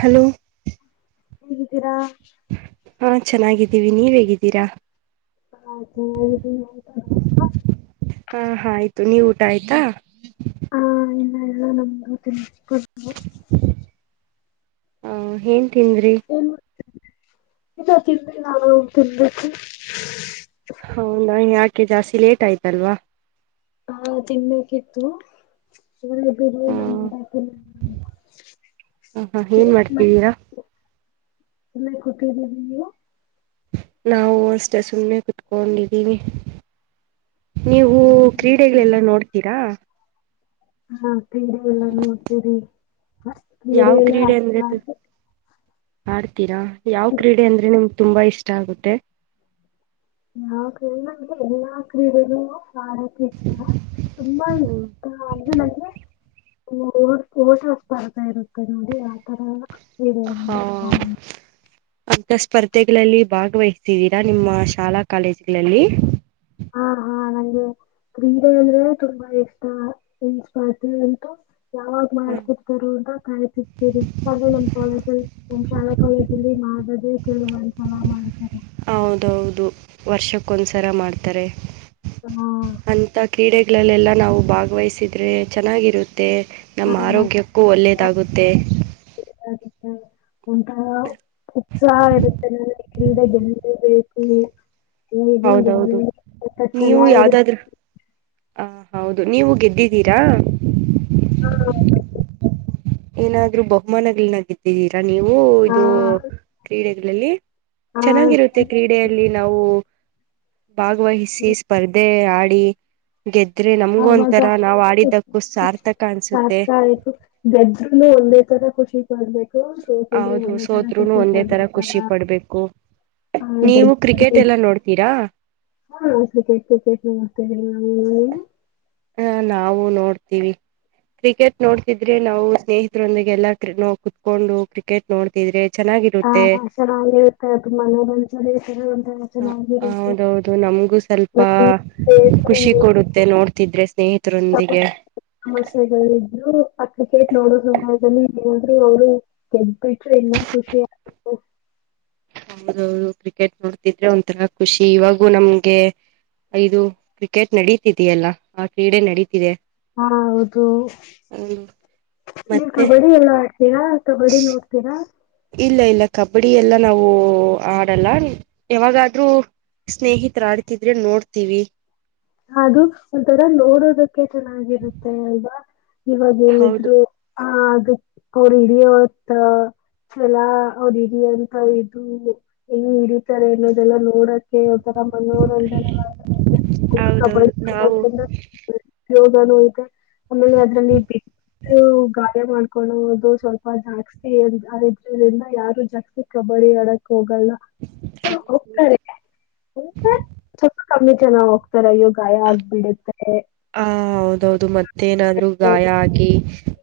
Hello ಹೇಗಿದ್ದೀರಾ? ಹಾ ಚೆನ್ನಾಗಿದ್ದೀವಿ ನೀವ್ ಹೇಗಿದ್ದೀರಾ? ಅದು ಇದು [unintelligible] ಆ ಹಾ ಆಯ್ತು ನೀವು ಊಟ ಆಯ್ತಾ? ಆ ಇನ್ನ ಎಲ್ಲ ನಮ್ಗತಿನ್ ಕು [unintelligible] ಆ ಹೇಳ್ ತಿಂದ್ರಿ ಏನ್ [unintelligible] ನಾನು ತಿನ್ಬೇಕು. ಹೌದಾ ಯಾ ಕೇ ಜಾಸ್ತಿ ಲೇಟ್ ಆಯ್ತಲ್ವ. ಹಾ ತಿನ್ಬೇಕಿತ್ತು. ಹ ಹಾ [unintelligible] ಏನ್ ಮಾಡ್ತಿದ್ದೀರಾ ಸುಮ್ನೆ ಕೂತಿದೀನಿ ನೀವು? ನಾವು ಅಷ್ಟೆ ಸುಮ್ಮ್ನೆ ಕುತ್ಕೊಂಡಿದ್ದೀವಿ. ನೀವು ಕ್ರೀಡೆಗಳೆಲ್ಲ ನೋಡ್ತೀರಾ? ಹ್ಮ ಕ್ರೀಡೆ ಎಲ್ಲ ನೋಡ್ತೀರಿ. ಹ ಬೇರೆ ಎಲ್ಲ [unintelligible] ಹಾಡಿ ತಿರಾ ಯಾವ್ ಕ್ರೀಡೆ ಅಂದ್ರೆ ನಿಮ್ ತುಂಬ ಇಷ್ಟ ಆಗುತ್ತೆ. ಯಾವ್ [unintelligible] ನಮ್ಗೆ ಎಲ್ಲಾ ಕ್ರೀಡೆನೂ ಆಡಕ್ಕೆ ಇಷ್ಟ ತುಂಬಾ ಹ್ಮ್ ಇಷ್ಟ ಅಂದ್ರೆ ನಂಗೆ ಓಟಾ ಸ್ಪರ್ದಾ ಇರುತ್ತೆ ನೋಡಿ ಯಾವ್ತರದ ಹಾ ಅಂತ ಸ್ಪರ್ಧೆಗಳಲ್ಲಿ ಭಾಗವಹಿಸಿದ್ದೀರಾ ನಿಮ್ಮ ಶಾಲಾ ಕಾಲೇಜುಗಳಲ್ಲಿ. ಹಾ ಹಾ ನಂಗೆ ಕ್ರೀಡೆ ಅಂದ್ರೇನೆ ತುಂಬಾ ಇಷ್ಟ [unintelligible] ಅಂತ ಯಾವಾಗ್ ಮಾಡ್ತಿರ್ತಾರೊ ಅಂತ ಕಾಯ್ತಿರ್ತೀರಿ ಅದ್ರೆ ನಮ್ ಕಾಲೇಜಲ್ಲಿ ನಮ್ ಶಾಲಾ ಕಾಲೇಜಲ್ಲಿ ಮಾಡ [unintelligible] ಕೇಳಿ ಒಂದ್ ಸಲ ಮಾಡ್ತಾರೆ. ಹೌದೌದು ವರ್ಷಕ್ಕೊಂದ್ಸರ ಮಾಡ್ತಾರೆ. ಹಾ ಅಂತ ಕ್ರೀಡೆ ಗಳಲ್ಲೆಲ್ಲ ನಾವು ಭಾಗವಹಿಸಿದ್ರೆ ಚೆನ್ನಾಗಿರು ತ್ತೆ ನಮ್ ಆರೋಗ್ಯಕ್ಕೂ ಒಳ್ಳೆಯದಾಗುತ್ತೆ. ಹ ಉಂಟವ್ ಉತ್ಸಾಹ ಇರುತ್ತೆ ನನಗೆ ಕ್ರೀಡೆ ಗೆಲ್ಲೆ ಬೇಕು. ಹೌದೌದು ಛಲ ನೀವು ಇರುತ್ತೆ ಯಾವ್ದಾದ್ರೂ ಆ. ಹೌದು ನೀವು ಗೆದ್ದಿದ್ದೀರಾ. ಏನಾದ್ರು ಬಹುಮಾನ್ಗಳ್ನ ಗೆದ್ದೀರ. ನೀವು ಹಾ ಇದು ಕ್ರೀಡೆ. ಲಲ್ಲಿ. ಹಾ ಚೆನ್ನಾಗಿರುತ್ತೆ ಕ್ರೀಡೆಯಲ್ಲಿ ನಾವು ಭಾಗವಹಿಸಿ ಹಾ ಸ್ಪರ್ಧೆ ಆಡಿ ಡಿ ಗೆದ್ರೆ ನಮ್ಗ ಆವಾಗ ಒಂಥರ ನಾವ್ ಆಡಿದ್ದಕ್ಕೂ ಸಾರ್ಥಕ ಅನ್ಸುತ್ತೆ. ಸಾರ್ಥ ಆಯ್ತು [unintelligible] ಒಂದೇ ತರ ಖಷಿ ಪಡಬೇಕ. ಹ ಯಾಕಂದ್ರೆ ಹೌದು ಒಂದೆ ತರ ಸೋತ್ರುನು ಖುಷಿ ಒಂದೇ ತರ ಪಡಬೇಕಲ್ಲ ಖುಷಿ ಪಡ್ಬೇಕು ನೀವು ಗೆದ್ದು ಕ್ರಿಕೆಟ್ ಎಲ್ಲ ಗೆದ್ದ ನೋಡ್ತೀರಾ ಹ ಗೆದ್ದು, ಗೆದ್ದು [unintelligible] ಹ ನಾವು ನೋಡ್ತೀವಿ ಕ್ರಿಕೆಟ್ ನೋಡ್ತಿದ್ರೆ ನಾವು ಸ್ನೇಹಿತರೊಂದಿಗೆ ಎಲ್ಲಾ [unintelligible] ಕುತ್ಕೊಂಡು ಕ್ರಿಕೆಟ್ ನೋಡ್ತಿದ್ರೆ ಹಾ ಚೆನ್ನಾಗಿರುತ್ತೆ ಹಾ ಚೆನ್ನಾಗಿ ಇರುತ್ತೆ ಅದು ಮನೋರಂಜನೆ [unintelligible] ಹ ಚೆನ್ನಾಗಿರುತ್ತೆ ಹೌದ ಹೌದು ನಮ್ಗೂ ಸ್ವಲ್ಪ ನಾವು ಖುಷಿ ಕೊಡುತ್ತೆ ನೋಡ್ತಿದ್ರೆ. ಹಾ ಸ್ನೇಹಿತರೊಂದಿಗೆ ಸಮಸ್ಯೆಗಳಿದ್ರು ಆ ಕ್ರಿಕೆಟ್ ನೋಡೋ ಸಮಯದಲ್ಲಿ ಅವರು [unintelligible] ಅವರು ಕ್ರಿಕೆಟ್ ನೋಡ್ತಿದ್ರೆ ಒಂಥರ ಖುಷಿ ಇವಾಗೂ ನಮ್ಗೆ ಇದು ಕ್ರಿಕೆಟ್ ನಡೀತಿದೆಯಲ್ಲ ಆ ಕ್ರೀಡೆ ನಡೀತಿದೆ. ಹಾ ಹೌದು ಹೌದು ನೀನ್ ಮತ್ತೆ ಕಬಡ್ಡಿ ಎಲ್ಲ ಆಡ್ತೀರಾ ಕಬಡ್ಡಿ ನೋಡ್ತೀರಾ. ಇಲ್ಲ ಇಲ್ಲ ಕಬಡ್ಡಿ ಎಲ್ಲ ನಾವು ಆಡಲ್ಲ ಯಾವಾಗಾದ್ರೂ ಸ್ನೇಹಿತರ ಆಡ್ತಿದ್ರೆ ನೋಡ್ತೀವಿ. ಅದು ಒಂಥರ ನೋಡೋದಕ್ಕೆ ಚೆನ್ನಾಗಿರುತ್ತೆ ಅಲ್ವಾ. ಹೌದು ಇವಾಗೇನಿದ್ರು ಹ ಅದಕ್ಕೆ ಹೊರಿಡಿ ಹೊತ್ತ ಚಲ ಹೊರಿಡಿ ಅಂತ ಇದು ಹೆಂಗೆ ತಾರೆ ಎನ್ನೋದೆಲ್ಲ ನೋಡೆ ಹ [unintelligible] ಹೌದೌದು ನಾವು [unintelligible] ಆಮೇಲೆ ಅದ್ರಲ್ಲಿ ಬಿದ್ದು ಗಾಯ ಮಾಡ ಕೊಳ್ಳೋದು ಸ್ವಲ್ಪ ಜಾಸ್ತಿ [unintelligible] ಯಾರು ಜಾಸ್ತಿ ಕಬಡ್ಡಿ ಆಡಕ್ ಹೋಗಲ್ಲ ಹೋಗ್ತಾರೆ. ಕಮ್ಮಿ ಜನವು ಈದರಲ್ಲೂ ಗಾಯ ಆಗ್ಬಿಡುತ್ತೆ. ಆ ಹೌದೌದು ಮತ್ತೇನಾದ್ರು ಗಾಯ ಆಗಿ.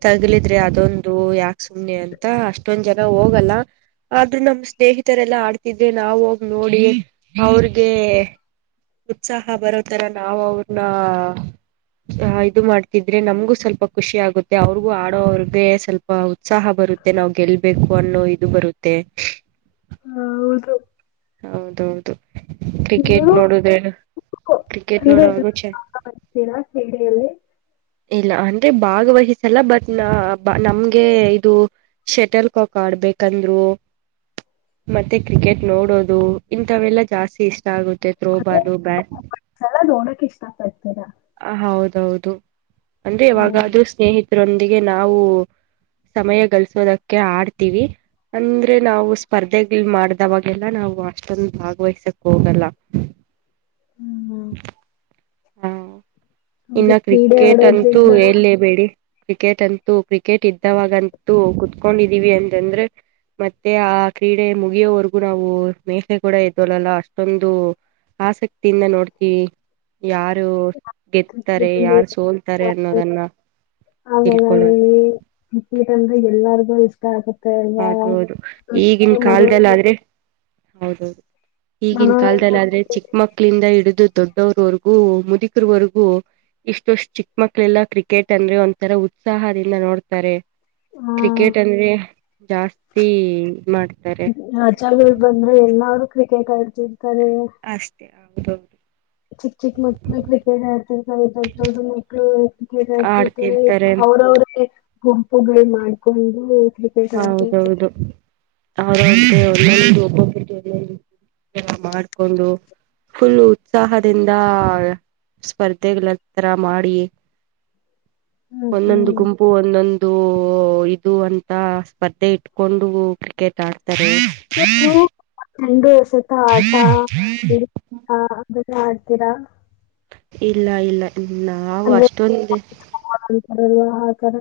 ತಗಿಲಿದ್ರೆ ಅದೊಂದು ಯಾಕ್ ಸುಮ್ನೆ ಅಂತ ಅಷ್ಟೊಂದ್ ಜನ್ ಹೋಗಲ್ಲ ಆದ್ರೂ ನಮ್ ಸ್ನೇಹಿತರೆಲ್ಲಾ ಆಡ್ತಿದ್ರೆ ನಾವು ಅವರ್ನ ಹೋಗ್ ನೋಡಿ ಅವ್ರಗೆ ಉತ್ಸಾಹ ಬರೋತರ ನಾವು ಅವ್ರನಾ ಆಹ್ ಇದು ಮಾಡ್ತಿದ್ರೆ ನಮ್ಗೂ ಸ್ವಲ್ಪ ಖುಷಿ ಆಗುತ್ತೆ ಅವ್ರಿಗೂ ಆಡೋ ಅವ್ರಗೆ ಸ್ವಲ್ಪ ಉತ್ಸಾಹ ಬರುತ್ತೆ ನಾವ್ ಗೆಲ್ಬೇಕು ಅನ್ನೋ ಇದು ಬರುತ್ತೆ. ಹೌದು ಹೌದೌದು. ಕ್ರಿಕೆಟ್ ನೀವು ನೋಡುದ್ರೆ ಕ್ರಿಕೆಟ್ ಕ್ರೀಡೆ ನೋಡೋವಾಗ ಜೊತೆ ಚೆ ಆಟತೀರಾ ಕ್ರೀಡೆಯಲ್ಲಿ. ಇಲ್ಲಾ ಅಂದ್ರೆ ಭಾಗವಹಿಸಲ್ಲ ಬಟ್ ನಾ ನಮ್ಗೆ ಇದು ಶೇಟಲ್ ಕಾಕ್ ಆಡ್ಬೇಕಂದ್ರು ಮತ್ತೆ ಕ್ರಿಕೆಟ್ ನೋಡೋದ್ ದು ಇಂಥವೆಲ್ಲಾ ಜಾಸ್ತಿ ಇಷ್ ಷ್ಟ ಆಗುತ್ತೆ ಅಂದ್ರೆ ತ್ರೋಬಾಲು ಬ್ಯಾಟ್ ಇದೆಲ್ಲ ನೋಡಕ್ ಇಷ್ಟ ಪಡ್ತೀರಾ ಹ ಹೌದೌದ್ ತ್ತು. ಅಂದ್ರೆ ಇವಾಗ್ ಅದು ಸ್ನೇಹಿತ್ ತ್ರೋದ್ರೊಂದಿಗೆ ನಾವು ಸಮಯ ಗಳಿಸೋದಕ್ಕೆ ಆಡ್ತೀವಿ ಅಂದ್ರೆ ನಾವು ಸ್ಪರ್ಧೆಗಲ್ ಮಾಡ್ದವಾಗೆಲ್ಲ ನಾವ್ ವ ಅಷ್ಟೊಂದ್ ಭಾಗವಹಿಸಕ್ ಹೋಗಲ್ಲಾ. ಹ್ಮ್. [unintelligible] ಹ ಇನ್ನ ಹೌದು ಕ್ರೀಡೆ ಕ್ರಿಕೆಟ್ ಅಂತೂ ಆಡೋದ್ರಿಂದ ಎಲ್ಲೇಬೇಡಿ. ಕ್ರಿಕೆಟ್ ಅಂತೂ ಕ್ರಿಕೆಟ್ ಇದ್ದವಾಗಂತೂ ಕುತ್ಕೊಂಡಿದ್ದೀವಿ ಅಂತಂದ್ರೆ ಮತ್ತೆ ಆ ಕ್ರೀಡೆ ಮುಗ್ಯೋವರ್ಗೂ ನಾವು ಮೇಲೆ ಕೂಡ ಎದೊಳ್ಳಲ್ಲಾ ಅಷ್ಟೊಂದು ಆಸಕ್ತಿಯಿಂದ ನೋಡ್ತೀವಿ. ಯಾರು ಗೆದ್ತಾರೆ ಕ್ರಿಕೆಟ್ ಅಂದ್ರೆ ಯಾರು ಇಷ್ಟ ಸೋಲ್ತಾರೆ ಆಗಲ್ಲ. ಅನ್ನೋದನ್ನ ಆಮೇಲೆ ತಿಳ್ಕೊಳೊಕೆ. ಹೇಳಿ ದಾದು. ಅದು ಅದು ಈಗಿನ್ ಕಾಲ್ದಲ್ ಆದ್ರೆ. ಮನೋರಂಜನೆ ಹೌದು. ಈಗಿನ್ ಕಾಲ್ದಲ್ ಆದ್ರೆ ಮನೋರಂಜನೆ ಚಿಕ್ಕ ಮಕ್ಳಿಂದ ಹಿಡ್ದು. ದೊಡ್ಡೊರ್ವರ್ಗೂ ಮುದೀಕ್ರವರ್ಗೂ ಇಷ್ಟಷ್ಟ ಚಿಕ್ಕ ಮಕ್ಳೆಲ್ಲಾ ಕ್ರಿಕೆಟ್ ಅಂದ್ರೆ ಒಂಥರ ಉತ್ಸಾಹದಿಂದ ನೋಡ್ತಾರೆ. ಆ, ಕ್ರಿಕೆಟ್ ಅಂದ್ರೆ. ಜಾಸ್ತಿ ಈದ್ ಮಾಡ್ತಾರೆ. ನಾನು ಕ್ರಿಕೆಟ್ ಆಡ್ತೀನ್. ಕರೆ. ಹೌದು. ಚಿಕ್ ಚಿಕ್ ಮಕ್ಳು ಕ್ರಿಕೆಟ್ ಆಡ್ತಿರ್ತವೆ ದೊಡ್ಡ್ ದೊಡ್ಡು ಮಕ್ಳು ಕ್ರಿಕೆಟ್ ಆಡ್ತಿರ್ತಾರೆ ಅವ್ರವ್ರೇ. ಗುಂಪುಗಳ್ ಮಾಡ್ಕೊಂಡು. ಕ್ರಿಕೆಟ್ ಆಡ್ತಿರ್ತಾರೆ ಹೌದೌದು ಅವ್ರ್ ಅವ್ರ್ದೆ ಒಂದೊಂದು ಒಬೊಬ್ರುದು ಒಂದೊಂದ್ ತರ ಮಾಡ್ಕೊಂಡು ಫುಲ್ ಉತ್ಸಾಹದಿಂದ ಸ್ಪರ್ಧೆಗಳತ್ರ ಮಾಡಿ. ಹ್ಮ್ ಹ್ಮ್ ಒಂದೊಂದು ಗುಂಪು ಒಂದೊಂದು. ಓ ಇದು ಅಂ ತ ಸ್ಪರ್ಧೆ ಇಟ್ಕೊಂಡು ಕ್ರಿಕೆಟ್ ಆಡ್ ತರೆ. ನಂದು ಅಶ್ ಜಕ ಆಟ [unintelligible] ಕ. ಇವೆಲ್ಲ ಆಡ್ತೀರಾ. ಇಲ್ಲ ಇಲ್ಲ. ಇಲ್ಲ ಆವು ಅಷ್ಟೊಂದೆ. ಗಲ್ವಾ ಆಕಾರ.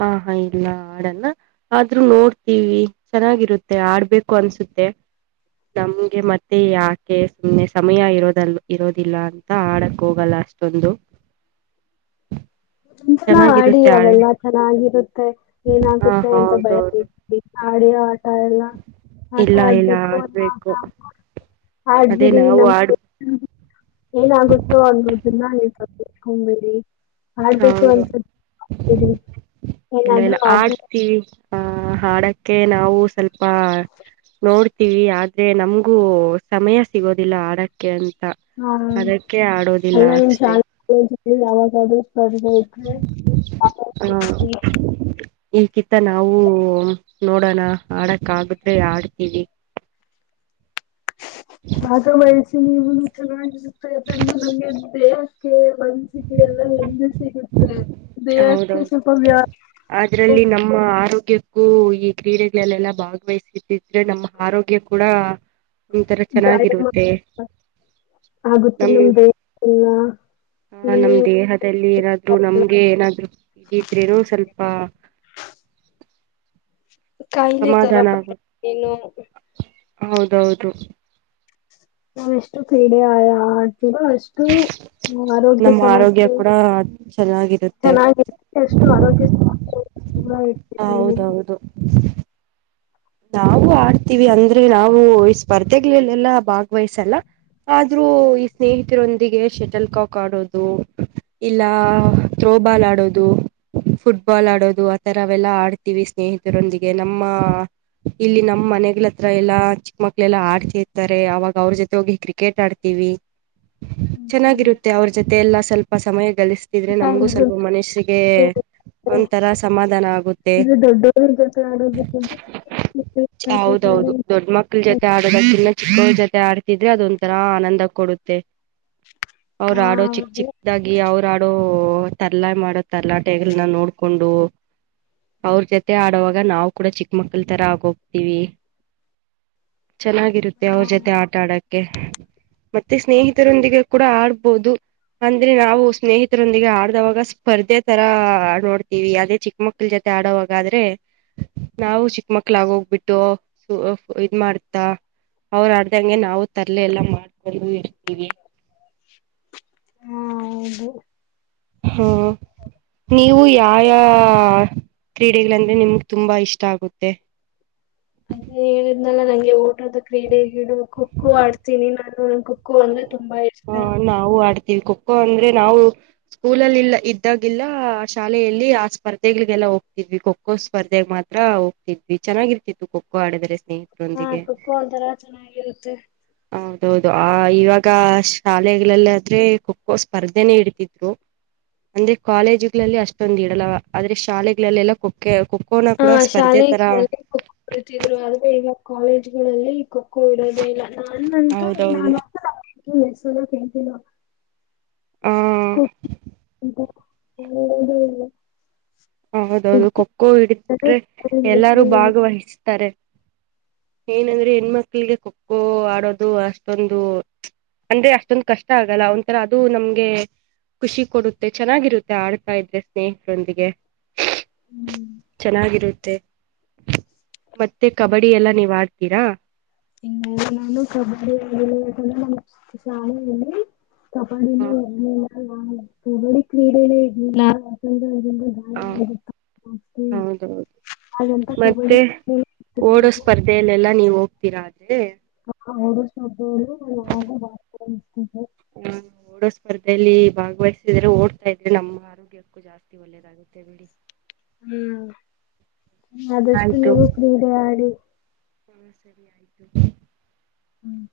ಹಾ ಹಾ ಇಲ್ಲ ಆಡಲ್ಲ ಆದ್ರೂ ನೋಡ್ತೀವಿ ಚೆನ್ನಾಗಿರುತ್ತೆ ಆಡ್ಬೇಕು ಅನ್ಸುತ್ತೆ ನಮ್ಗೆ ಮತ್ತೆ ಯಾಕೆ ಸುಮ್ನೆ ಸಮಯ ಇರೋದಲ್ ಇರೋದಿಲ್ಲ ಅಂತ ಆಡಕ್ ಹೋಗಲ್ಲ ಅಷ್ಟೊಂದು. ಇನ್ಸಲ ಆಡಿ ಚೆನ್ನಾಗಿರುತ್ತೆ ಆಡ ಅವೆಲ್ಲಾ ಚೆನ್ನ ನಾಗಿರುತ್ತೆ ಹಾ ಏನಾಗುತ್ತೆ ಅಂತ ಭಯ ಹೌದೌದು ಬಿಡ್ [unintelligible] ಆಡಿರೋ ಆಟ. ಇಲ್ಲ ಆಟ ಇಲ್ಲ ಇಲ್ಲ ಆಡ್ಬೇಕು ಅನ್ನು ಆಡ್ಬೇಕು [unintelligible] ಅದೇ ಆಡ್ಬಿಡಿ ನಾವು ನಮ್ ಆಡ್ [unintelligible] ಏನಾಗುತ್ತೋ ಅನ್ನೋದನ್ನ [unintelligible] [unintelligible] ಆಡ್ಬೇಕು ಹೌದು ಅಂತ ಇದೀವಿ ಇಲ್ಲ ಏನಾದ್ರು ಇಲ್ಲ ಆದ್ರೆ ಆಡ್ತೀವಿ ಆ ಹಾಡಕ್ಕೆ ನಾವು ಸ್ವಲ್ಪ ನೋಡ್ತೀವಿ ಆದ್ರೆ ನಮ್ಗೂ ಸಮಯ ಸಿಗೋದಿಲ್ಲ ಆಡಕ್ಕೆ ಆನ್ ತ ಆ ಅದಕ್ಕೆ ಆಡೋದಿಲ್ಲ ಅಲ್ಲ ನಿಮ್ ಅಷ್ಟೆ. ಶಾಲೆ ಕಾಲೇಜಲ್ಲಿ ಯಾವಾಗಾದ್ರೂ ಸ್ಪರ್ಧೆ ಇದ್ರೆ ಹ ಭಾಗವಹಿಸಿ ಈ ಕಿತ್ತ ನಾವು ನೋಡೋಣ ಆಡಕ್ ಆಗುದ್ರೆ ಆಡ್ತೀವಿ. ಭಾಗವಹಿಸಿ ಸಿ ನೀವು [unintelligible] [unintelligible] ಮನ್ಸಿಗೆ ಎಲ್ಲ ನೆಮ್ಮದಿ ಸಿಗುತ್ತೆ. ಹೌದೌದು ದೇಹಕ್ಕೆ ಸ್ವಲ್ಪ ವ್ಯಾ- ಅದ್ರಲ್ಲಿ ನಮ್ಮ ಆರೋಗ್ಯ ಕ್ಕು ಈ ಕ್ರೀಡೆಗಳಲ್ಲೆಲ್ಲಾ ಭಾಗವಹಿಸುತ್ತಿದ್ರೆ ನಮ್ಮ ಆರೋಗ್ಯ ಕೂಡ ನಮ ತರ ವ್ಯಾಯಾಮ ಚೆನ್ನಾಗಿರುತ್ತೆ ಆಗುತ್ತೆ ನಮ್ ದೇಹಕ್ಕೆಲ್ಲ ಆ ಏನು ನಮ್ ದೇಹದಲ್ಲಿ ಏನಾದ್ರೂ ನಮ್ ಏನಾದ್ರು ಇದಿದ್ರೇನು ಸ್ವಲ್ಪ. ಕಾಯಿಲೆ ತರ ಸಮಾಧಾನ ಬರ್ ಆಗುತ್ತೆ ತೆನೋ. ಹೌದೌದು. ನಾವ್ ಎಷ್ಟು ಕ್ರೀಡೆ ಆಡ್ ಆಡ್ ತಿವೋ ಅಷ್ಟು ಆರೋಗ್ಯ ನಮ್ಮ ಆರೋಗ್ಯ ಸಮಸ್ಯೆ ಕೂಡ ಚೆನ್ನಾಗಿರುತ್ತೆ ಚೆನ್ನಾಗಿ ಎಷ್ಟು ಆರೋಗ್ಯ ಸಮಸ್ಯೆ. ಸುಮ್ಮ ಇತ್. [unintelligible] ಹೌದೌದು ನಾವು ಆಡ್ತೀವಿ ಅಂದ್ರೆ ನಾವು ಈ ಸ್ಪರ್ಧೆಗಳಲ್ಲೆಲ್ಲಾ ಭಾಗ್ವಹಿಸಲ್ಲ ಆದ್ರೂ ಈ ಸ್ನೇಹಿತರೊಂದಿಗೆ ಶಟಲ್ ಕಾಕ್ ಆಡೋದು ಇಲ್ಲ ಥ್ರೋಬಾಲ್ ಆಡೋದು ಫುಟ್ಬಾಲ್ ಆಡೋದು ಆತರವೆಲ್ಲ ಆಡ್ತೀವಿ ಸ್ನೇಹಿತರೊಂದಿಗೆ ನಮ್ಮ. ಇಲ್ಲಿ ನಮ್ಮ ಮನೆಗಳ ಹತ್ರ ಎಲ್ಲಾ ಚಿಕ್ಕ ಮಕ್ಳ ಎಲ್ಲಾ ಆಡ್ತಿರ್ತಾರೆ ಅವಾಗ್ ಅವ್ರ ಜೊತೆ ಹೋಗಿ ಕ್ರಿಕೆಟ್ ಆಡ್ತಿವಿ. ಚೆನ್ನಾಗಿರುತ್ತೆ ಅವ್ರ ಜೊತೆ ಎಲ್ಲಾ ಸ್ವಲ್ಪ ಸಮಯ ಗಳಿಸ್ ದ್ರೆ ನಮ್ಗೂ ಸ್ವಲ್ಪ ಮನುಸ್ಸಿಗೆ ಒಂಥರ ಸಮಾಧಾನ ಆಗುತ್ತೆ. ಇದು ದೊಡ್ಡವ್ರ ಜೊತೆ ಆಡೋದಕ್ಕಿಂತ ಆಡ್ಬೇಕಾದ್ರೆ ಹೌದೌದು ದೊಡ್ ಮಕ್ಳ ಜೊತೆ ಆಡದಕ್ಕಿನ್ನ ಚಿಕ್ಕವ ಜೊತೆ ಆಡ್ ಿದ್ರೆ ಅದೊಂಂತರಾ ಆನಂದ ಕೊಡುತ್ತೆ ಅವರು ಹಾ ಆಡೋ ಚಿಕ್ಕ ಹೌದು ಚಿಕ್ಕದಾಗಿ ಅವರು ಾಡು ತರ್ಲಾಯ ಮಾಡ ತರಲಾಟೆಗಳನ್ನ ನೋಡ್ಕೊಂಡ ಅವ್ರ ಜೊತೆ ಆಡೋವಾಗ ನಾವು ಕೂಡ ಚಿಕ್ಕ ಮಕ್ಳ ತರ ಆ ಹೋಗ್ತವಿ ಚೆನ್ನಾಗಿರುತ್ತೆ ಹಾ ಅವ್ರ ಜೊತೆ ಆಟ ಆಡಕ್ಕೆ ಮತ್ತೆ ಸ್ನೇಹಿತರೊಂದಿಗೆ ಕೂಡ ಆಡ್ಬೋದು ಅಂದ್ರೆ ನಾವು ಸ್ನೇಹಿತರೊಂದಿಗೆ ಆಡದವಾಗ ಸ್ಪರ್ಧೆ ತರ ನೋಡ್ತೀವಿ ಅದೇ ಚಿಕ್ಕ ಮಕ್ಳ ಜೊತೆ ಆಡೋವಾಗಾದ್ರೆ ನಾವು ಚಿಕ್ಕ ಮಕ್ಳ ಮಕ್ಲಾಗ ಹೋಗ್ಬಿಟ್ಟು ಇದ್ ಮಾಡ್ತಾ ಅವ್ರ ಆಡ್ದಂಗೆ ನಾವು ತರ್ಲೆ ಎಲ್ಲ ಮಾಡ್ಕ ರಿ ಇರ್ತ ಹಾ, ಹೌದು ಹಾ ನೀವು ಯ ಕ್ರೀಡೆಗಳಂದ್ರೆ ನಿಮ್ಗೆ ತುಂಬಾ ಇಷ್ಟ ಆಗುತ್ತೆ ಅದೇ ಹೇಳಿದ್ನಲ್ಲ ನಂಗೆ ಓಟದ ಕ್ರೀಡೆಗಿಡು ಖೋ ಖೋ ಆಡ್ತೀನಿ ನಾನು ನ ಖೋಖೋ ಅಂದ್ರ ಹಾ ನಾವು ಆಡ್ತೀವಿ ಖೋಖೋ ಅಂದ್ರೆ ನಾವು ಸ್ಕೂಲಲ್ಲಿಲ್ಲ ಇದ್ದಾಗಿಲ್ಲ ಆ ಶಾಲೆಯಲ್ಲಿ ಆ ಸ್ಪರ್ಧೆಗಳಿಗೆಲ್ಲ ಹೋಗ್ತಿದ್ವಿ ಖೋಖೋ ಸ್ಪರ್ಧೆಗ್ ಮಾತ್ರ ಹೋಗ್ತಿದ್ವಿ ಚೆನ್ನಾಗಿರ್ತಿತ್ತು ಖೋಖೋ ಆಡಿದರೆ ಹಾ ಖಖೋ ಅಥರ ಚೆನ್ನಾಗಿರುತ್ತೆ ಹೌದೌದು ಆ ಇವಾಗ ಶಾಲೆಲ್ಲ ಆದ್ರೆ ಖ ಖೋ ಸ್ಪರ್ಧೆನೇ ಇಡ್ತಿದ್ರು ಅಂದ್ರೆ ಕಾಲೇಜ್ಗಳಲ್ಲಿ ಅಷ್ಟೊಂದು ಇಡಲ್ಲ ಆದ್ರೆ ಶಾಲೆಗಳಲ್ಲೆಲ್ಲ ಖ ಖ ಹಾ ಶಾಲೆಗೆ ಕುರಿತಿದ್ರು ಆದ್ರೆ ಈಗ ಕಾಲೇಜ್ಗಳಲ್ಲಿ ಕೊಡೋದೆಲ್ಲ ನಾನುಂತು ಹೌದೌದು ನಾನ ಮೆಸಲ ಕತಿಿನ ಹ ಕ್ಕುಕ್ ಹದ ಇಲ್ಲ ಹೌದೌದು ಖೋ ಖೋ ಇಡ್ತಿರ್ತಾರೆ ಹಿಡಿದ್ರೆ ಎಲ್ಲರೂ ಇಡ್ತಿರ್ತಾರೆ. ಭಾಗವಹಿಸ್ತಾರೆ ಏನಂದ್ರೆ ಹೆಣ್ಮಕ್ಳಿಗೆ ಖೋ ಖೋ ಆಡೋದು ಅಷ್ಟೊಂದು ಅಂದ್ರೆ ಅಷ್ಟೊಂದು ಕಷ್ಟ ಆಗಲ್ಲ ಒಂಥರ ಅದು ನಮ್ಗೆ ಖುಷಿ ಕೊಡುತ್ತೆ ಚೆನ್ನಾಗಿರುತ್ತೆ ಆಡ್ತಾ ಇದ್ರೆ ಸ್ನೇಹಿತರೊಂದಿಗೆ ಹ್ಮ್ ಚೆನ್ನಾಗಿರುತ್ತೆ ಮತ್ತೆ ಕಬಡ್ಡಿ ಎಲ್ಲ ನೀವುಡ್ತೀರಾ ಇನ್ನ ನಾನು ಕಬಡ್ಡಿ ನ ಶಾಲಿ ಕಬ್ಬಡಿಗ್ ಹ ಪುಗಳಿ ಕ್ರೀಡೆಲ್ಲ ಇ ಹಾ ಹೌದೌದು ಹಾಗಂತ ಕಬಡ್ಡಿ ಮತ್ತೆ ಕ್ರೀಡೆನೇ ಓಡೋ ಇರ್ತಿರ್ಲಿಲ್ಲ ಸ್ಪರ್ಧೆಯಲ್ಲೆಲ್ಲಾ ನೀವು ಹೋಗ ತೀರಾ ಅಂದ್ರೆ ಹ ಹೌಡಿ ಆ ಬ [unintelligible] ಹ ಹಾ ಓಡೋ ಸ್ಪರ್ಧೆಯಲ್ಲಿ ಭಾಗವಹಸಿದ್ರೆ ಓಡ್ತಾ ಇದ್ರೆ ನಮ್ಮ ಆರೋಗ್ಯಕ್ಕೂ ಜಾಸ್ತಿ ಒಳ್ಳೇದಾಗುತ್ತೆ ಹೇಳಿ ಹ್ಮ್ ಆದಷ್ಟು ಆಯ್ತು ನೀವು ಕ್ರೀಡೆ ಆಡಿ ಹಾ ಸರಿ ಆಯ್ತು ಹ್ಮ್